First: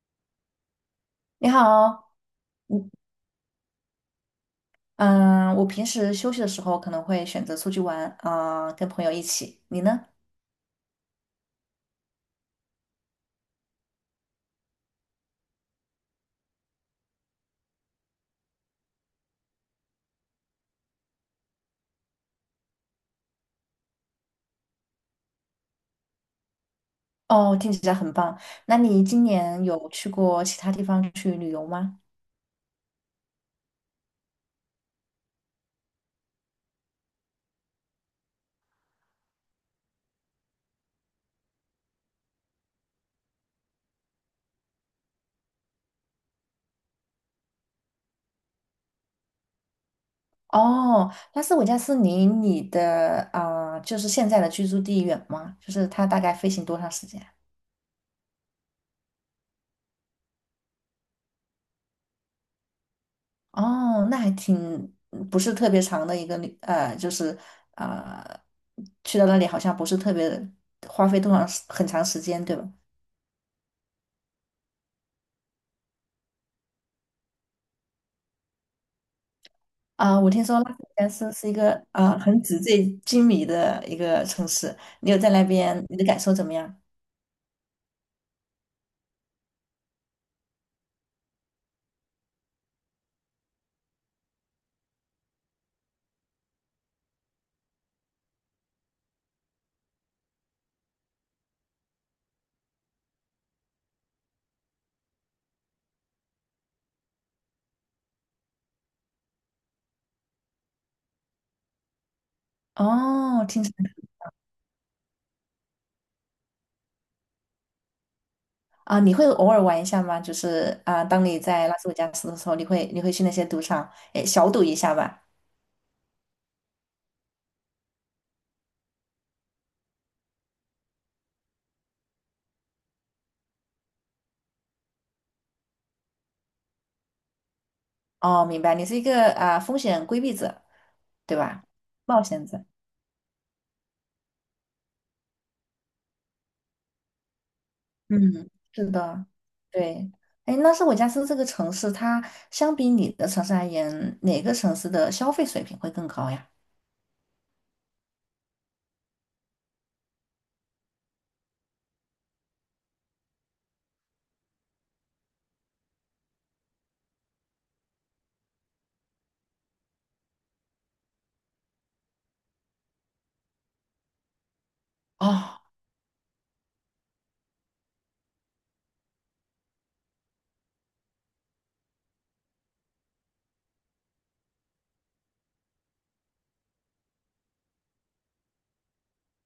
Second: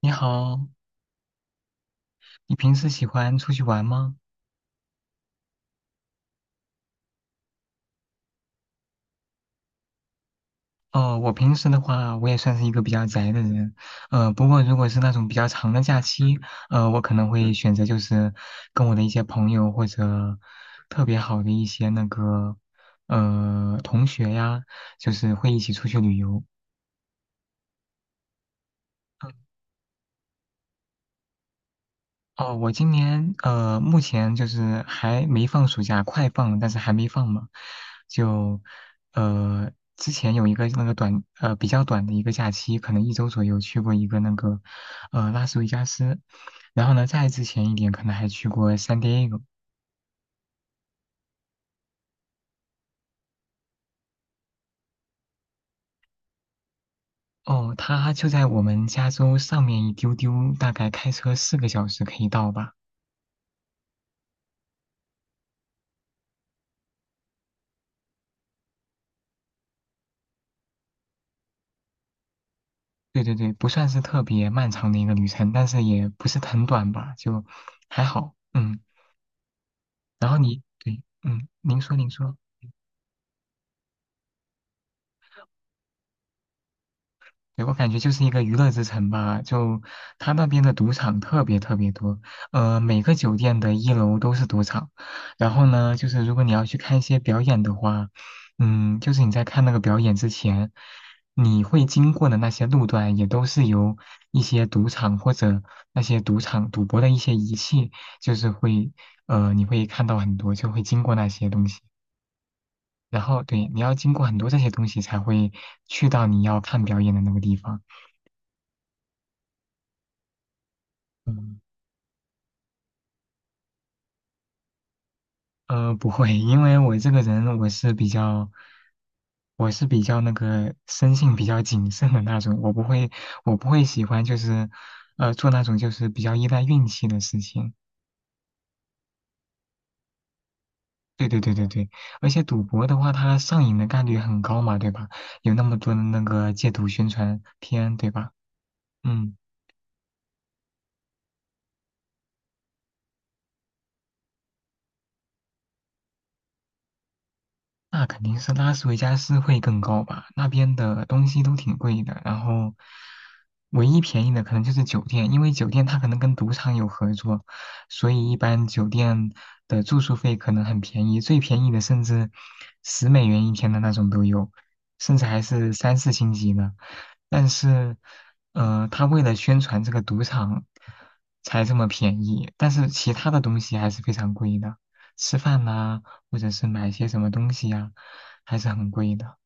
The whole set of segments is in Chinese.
你好，你好，你平时喜欢出去玩吗？嗯，我平时休息的时候可能会选择出去玩，跟朋友一起。你呢？哦，我平时的话，我也算是一个比较宅的人，不过如果是那种比较长的假期，我可能会选择就是跟我的一些朋友或者特别好的一些那个同学呀，就是会一起出去旅游。哦，听起来很棒。那你今年有去过其他地方去旅游吗？哦，我今年目前就是还没放暑假，快放，但是还没放嘛。就呃，之前有一个那个比较短的一个假期，可能一周左右去过一个那个拉斯维加斯，然后呢，再之前一点可能还去过 San Diego。哦，拉斯维加斯离你的就是现在的居住地远吗？就是它大概飞行多长时间？哦，它就在我们加州上面一丢丢，大概开车4个小时可以到吧。哦，那还挺嗯不是特别长的一个旅，呃，就是呃，去到那里好像不是特别花费多长时很长时间，对吧？对对对，不算是特别漫长的一个旅程，但是也不是很短吧，就还好。嗯。然我后听说你拉斯维对，加斯嗯，是一您个说您说，很纸醉金迷的一个城市，你有在那边，你的感受怎么样？对，我感觉就是一个娱乐之城吧，就他那边的赌场特别特别多，每个酒店的一楼都是赌场，然后呢，就是如果你要去看一些表演的话，嗯，就是你在看那个表演之前，你会经过的那些路段也都是由一些赌场或者那些赌场赌博的一些仪器，就是会，你会看到很多，就会经过那些东西。然后哦，听对，起你来 要经过很多这些东西才会去到你要看表演的那个地方。你会偶尔玩一下吗？就是，当你嗯，在拉斯维加斯的时候，你会去那些赌场，诶，小赌一下吧。不会，因为我是比较那个生性比较谨慎的那种，我不会喜欢就是，做那种就是比较依赖运气的事情。哦，明白，你是一个风险规避者，对对对对吧？对对，冒而且险赌者。博的话，它上瘾的概率很高嘛，对吧？有那么多的那个戒赌宣传片，对吧？嗯，是的，嗯。对。哎，拉斯维加斯这个城市，它相比你的城市而言，哪个城市的消费水平会更高呀？那肯定是拉斯维加斯会更高吧，那边的东西都挺贵的，然后唯一便宜的可能就是酒店，因为酒店它可能跟赌场有合作，所以一般酒店的住宿费可能很便宜，最便宜的甚至十美元一天的那种都有，甚至还哦，是三四星级的。但是，他为了宣传这个赌场才这么便宜，但是其他的东西还是非常贵的，吃饭呐、或者是买一些什么东西呀，还是很贵的。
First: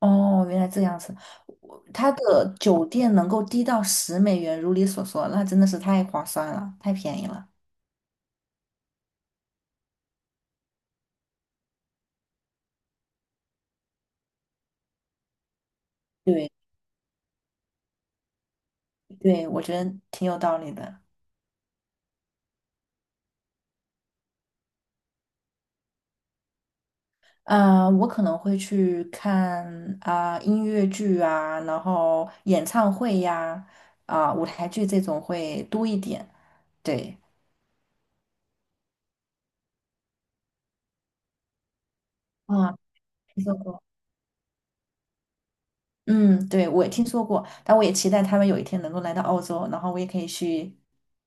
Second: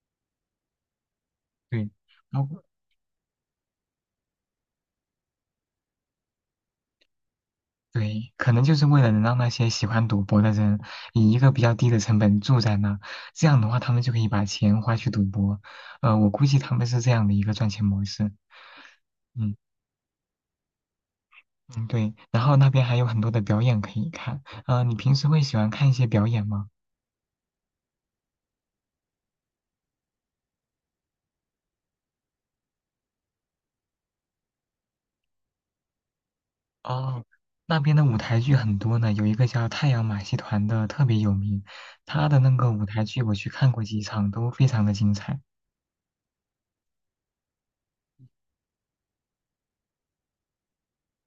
哦，原来这样子，我对，它然的后酒店能够低到10美元，如你所说，那真的是太划算了，太便宜了。对，可能就是为了能让那些喜欢赌博的人以一个比较低的成本住在那，这样的话他们就可以把钱花去赌博。我估对计他们是这样的一个赚钱模式。对，嗯我觉得挺有道理的。嗯，对。然后那边还有很多的表演可以看。你平时会喜欢看一些表演吗？我可能会去看音乐剧啊，然后演唱会呀、舞台剧这种会多一点。对，哦，那边的舞台剧很多呢，有一个叫太阳马戏团的特别有名，他的那个啊，舞台剧我听去说看过。过几场，都非常的精彩。嗯，对，我也听说过，但我也期待他们有一天能够来到澳洲，然后我也可以去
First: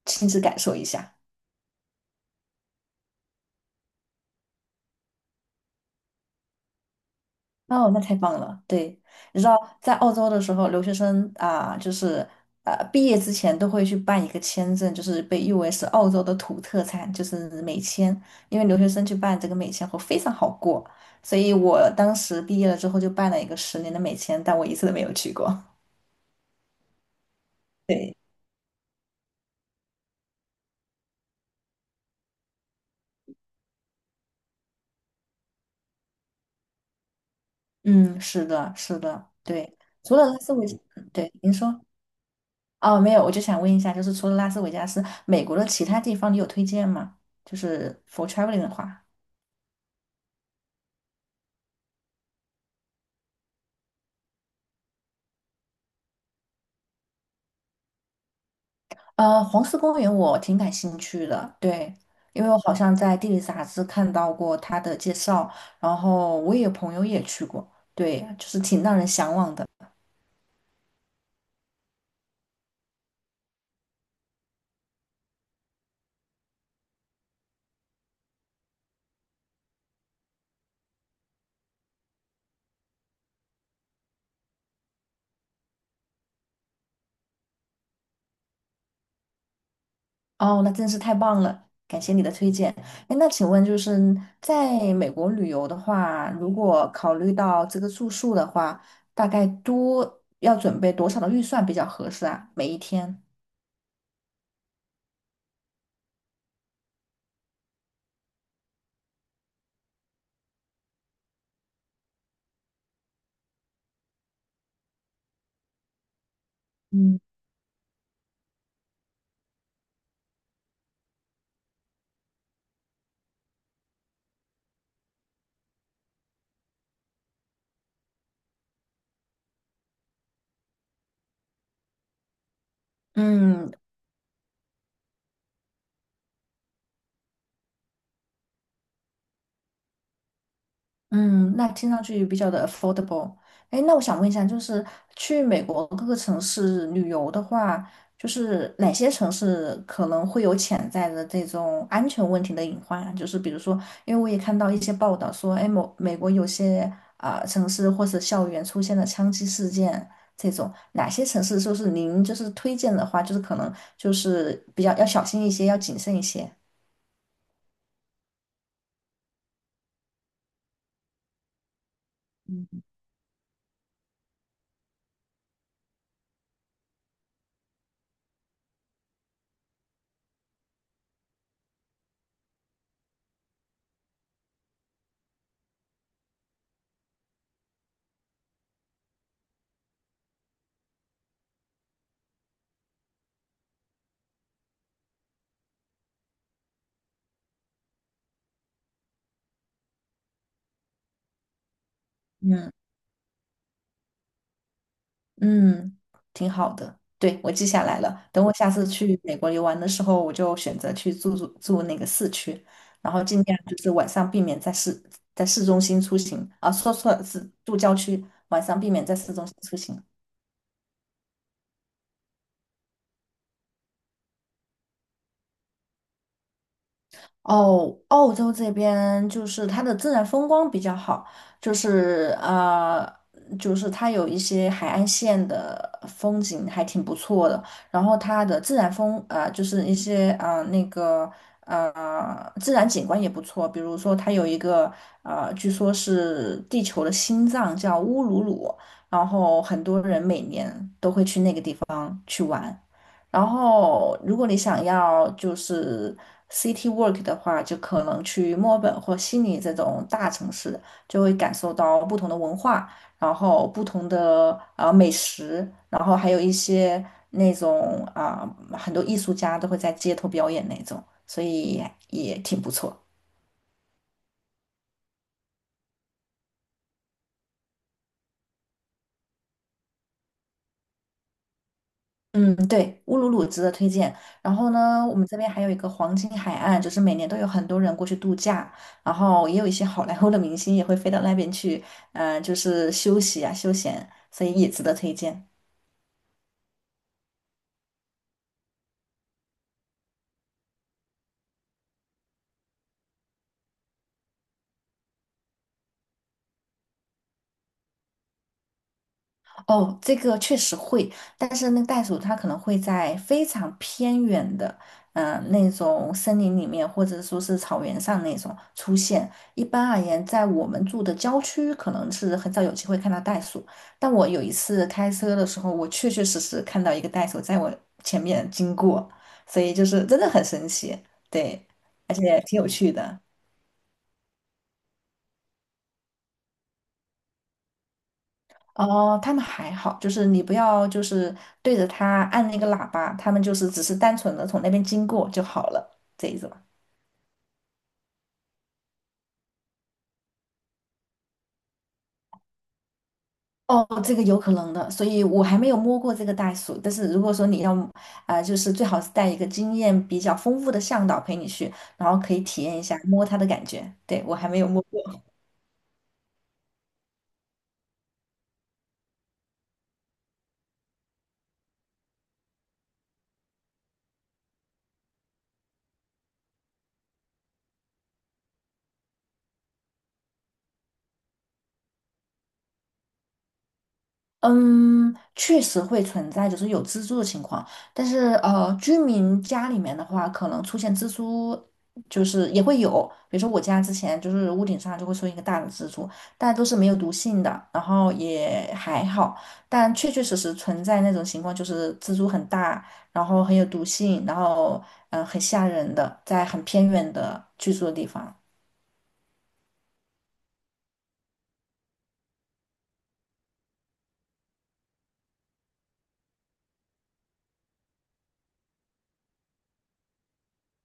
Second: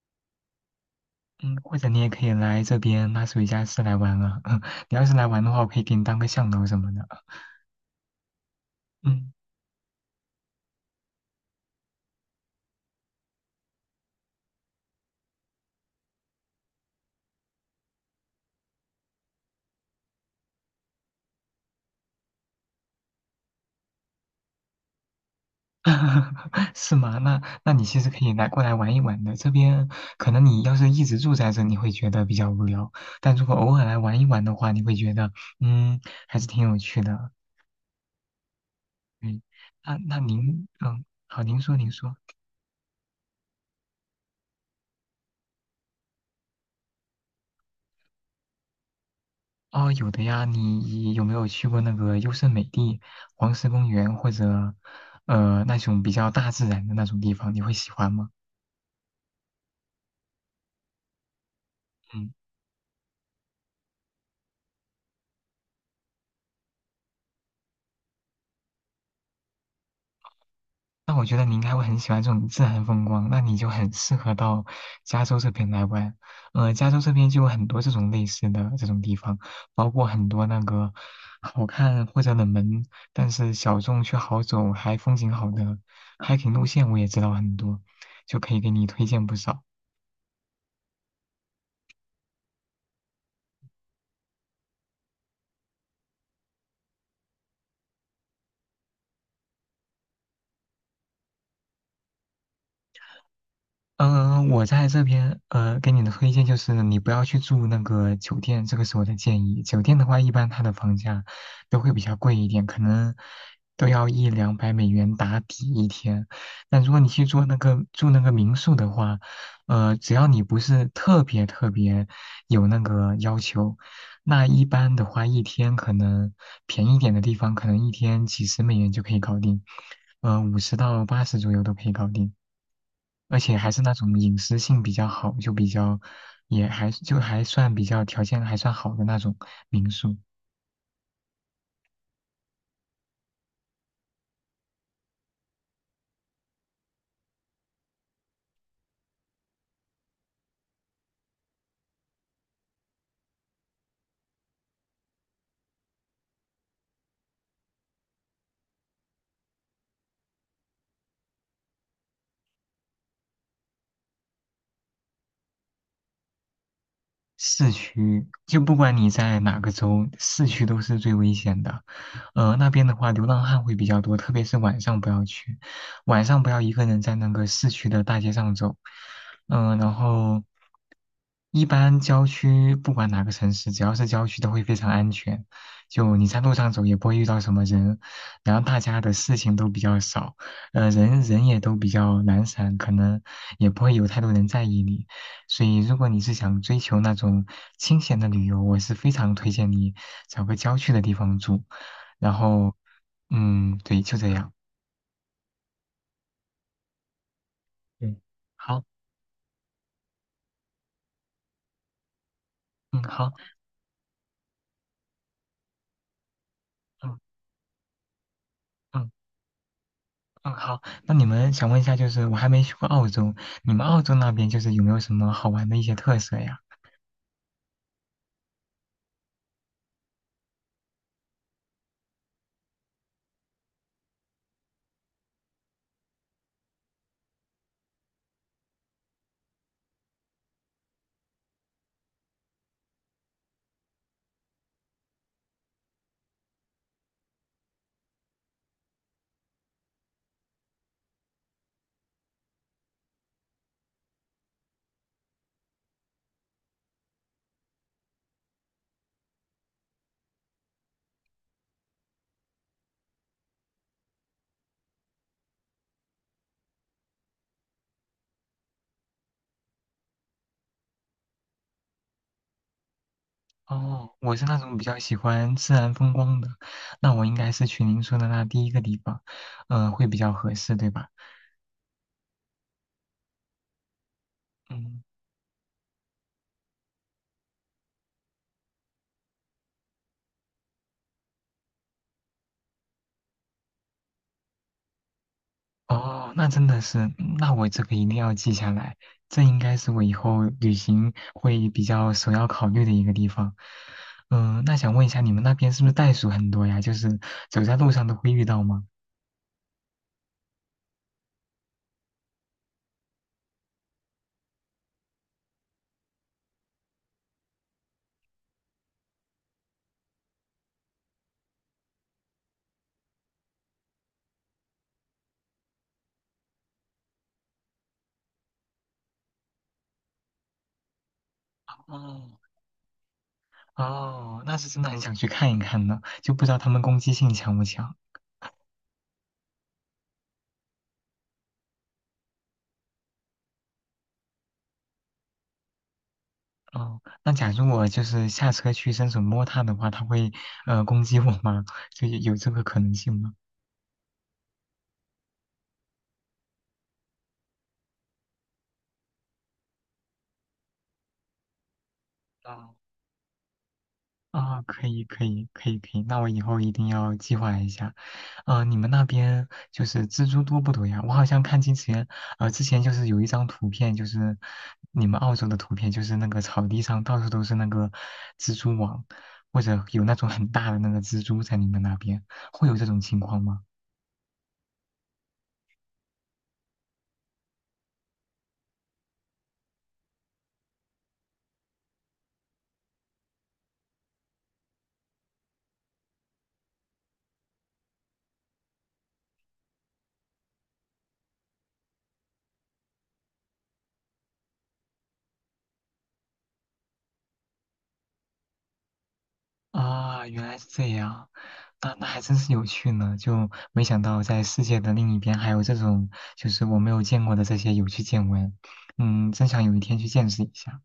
亲自感受一下。嗯，或者你也可以来这边拉斯维加斯来玩啊，你要是来玩的话，我可以给你当个向导什么的啊。哦，那太棒了！对，嗯，你知道在澳洲的时候，留学生啊，就是毕业之前都会去办一个签证，就是被誉为是澳洲的土特产，就是美签。因为留学生去办这个美签会非常好过，所以我当时毕业了之后就办了一个10年的美签，但我一次都没有去过。是吗？那你其实对，可以来过来玩一玩的。这边可能你要是一直住在这，你会觉得比较无聊，但如果偶尔来玩一玩的话，你会觉得嗯，还是挺有趣的。嗯，是的，是的，嗯，对。那除那了拉斯维，您，嗯，对，好，您您说说。您说，哦，没有，我就想问一下，就是除了拉斯维加斯，美国的其他地方你有推荐吗？就是 for traveling 的话。哦，有的呀，你有没有去过那个优胜美地、黄石公园或者那种比较大自然的那种地方？你会喜欢吗？黄石公园我挺感兴趣的，对，嗯。因为我好像在地理杂志看到过它的介绍，然后我也有朋友也去过，对，就是挺让人向往的。那我觉得你应该会很喜欢这种自然风光，那你就很适合到加州这边来玩。加州这边就有很多这种类似的这种地方，包括很多那个好看或者冷门，但是小众却好走还风景好的 hiking 路线，我也知道很多，就可以给你推荐不少。哦，那真是太棒了，感谢你的推荐。哎，那请问就是在美国旅游的话，如果考虑到这个住宿的话，大概多要准备多少的预算比较合适啊？每一天？嗯，我在这边给你的推荐就是你不要去住那个酒店，这个是我的建议。酒店的话，一般它的房价都会比较贵一点，可能都要100到200美元打底一天。但如果你嗯。去住那个民宿的话，只要你不是特别特别有那个要求，那一般的话，一天可能便宜一点的地方，可能一天几十美元就可以搞定，50到80左右都可以搞定。而且还嗯，是那种隐私性比较好，就比较也还就还算比较条件还算好的那种民宿。嗯，那听上去比较的 affordable。哎，那我想问一下，就是去美国各个城市旅游的话，就是哪些城市可能会有潜在的这种安全问题的隐患啊？就是比如说，因为我也看到一些报道说，哎，某美国有些城市或是校园出现了枪击事件这种，哪些城市就是您就是推荐的话，就是可能就是比较要小心一些，要谨慎一些。市区就不管你在哪个州，市区都是最危险的。那边的话，流浪汉会比较多，特别是晚上不要去，晚上不要一个人在那个市区的大街上走。嗯、然后一般郊区不管哪个城市，只要是郊区都会非常安全，就你在路上走也不会遇到什么人，然后大家的事情都比较少，人人也都比较懒散，可能也不会有太多人在意你。所以，如果你是想追求那种清闲的旅游，我是非常推荐你找个郊区的地方住。然嗯。后，嗯，对，就这样。嗯，挺好的。对，我记下来嗯，了。等我下好，次去美国游玩的时候，我就选择去住那个市区，嗯，然后好，尽量就是晚上避免在市中心出行啊，说错了，嗯是住郊区，晚上避免嗯在市中心出行。嗯，好。那你们想问一下，就是我还没去过澳洲，你们澳洲那边就是有没有什么好玩的一些特色呀？哦，澳洲这边就是它的自然风光比较好，就是呃，就是它有一些海岸线的风景还挺不错的，然后它的自然风呃，就是一些自然景观也不错，比如说它有一个据说是地球的心脏叫乌鲁鲁，然后很多人每年。然后，如果你想要就是 city work 的话，就可能去墨尔本或悉尼这种大城市，就会感受到不同的文化，然后不同的美食，然后还有一些那种很多艺术家都会在街头表演那种，所以也挺不错。哦，我是那种比较喜欢自然风光的，那我应该是去您说的那第一个地方，嗯、会比较合适，对吧？嗯，对，乌鲁鲁值得推荐。然后嗯。呢，我们这边还有一个黄金海岸，就是每年都有很多人过去度假，然后也有一些好莱坞的明星也会飞到那边去，就是休息啊，休闲，所以也值得推荐。哦，那真的是，嗯那我这个一定要记下来，这应该是我以后旅行会比较首要考虑的一个地方。嗯，那想问一下，你们那边是不是袋鼠很多呀？就是走在路上都会遇到吗？哦，这个确实会，但是那个袋鼠它可能会在非常偏远的，那种森林里面，或者说是草原上那种出现。一般而言，在我们住的郊区，可能是很少有机会看到袋鼠。但我有一次开车的时候，我确确实实看到一个袋鼠在我前面经过，所以就是真的很神奇，对，而哦且挺有趣的。哦，那是真的很想去看一看呢，就不知道它们攻击性强不强。哦，他们还好，就是你不要就是对着他按那个喇叭，他们就是只是单纯的从那边经过就好了，这意思吧？哦，那假如我就是下车去伸手摸它的话，它会攻击我吗？就有这个可能性吗？哦，这个有可能的，所以我还没有摸过这个袋鼠。但是如果说你要，就是最好是带一个经验比较丰富的向导陪你去，然后可以体哦验一下摸它的感觉。对，我还没啊，有摸可以，过。可以，可以，可以，那我以后一定要计划一下。你们那边就是蜘蛛多不多呀？我好像看之前，之前就是有一张图片，就是你们澳洲的图片，就是那个草地上到处都是那个蜘蛛网，或者有那种很大的那个蜘蛛在你们那边，会有这种情况吗？嗯，确实会存在，就是有蜘蛛的情况。但是居民家里面的话，可能出现蜘蛛，就是也会有。比如说我家之前就是屋顶上就会出现一个大的蜘蛛，但都是没有毒性的，然后也还好。但确确实实存在那种情况，就是蜘蛛很大，然后很有毒性，然后很吓人的，在很偏远的居住的地方。啊，原来是这样，那还真是有趣呢，就没想到在世界的另一边还有这种就是我没有见过的这些有趣见闻，嗯，真想有一天去见识一下。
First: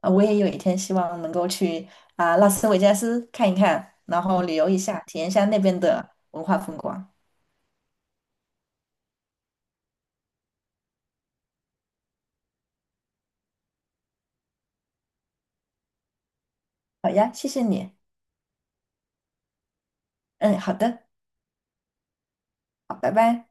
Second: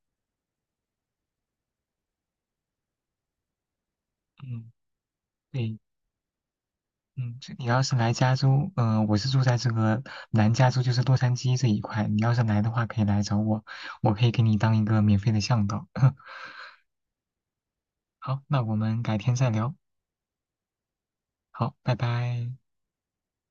我也有一天希望能够去拉斯维加斯看一看，然后旅游嗯，一下，体验一下那对，边的文化风光。嗯，就你要是来加州，嗯，我是住在这个南加州，就是洛杉矶这一块，你要是来的话可以来找我，我可以给你当一个免费的向导。好呀，谢谢你。好，那我们改天再聊，嗯，好的，好，拜拜。好，拜拜。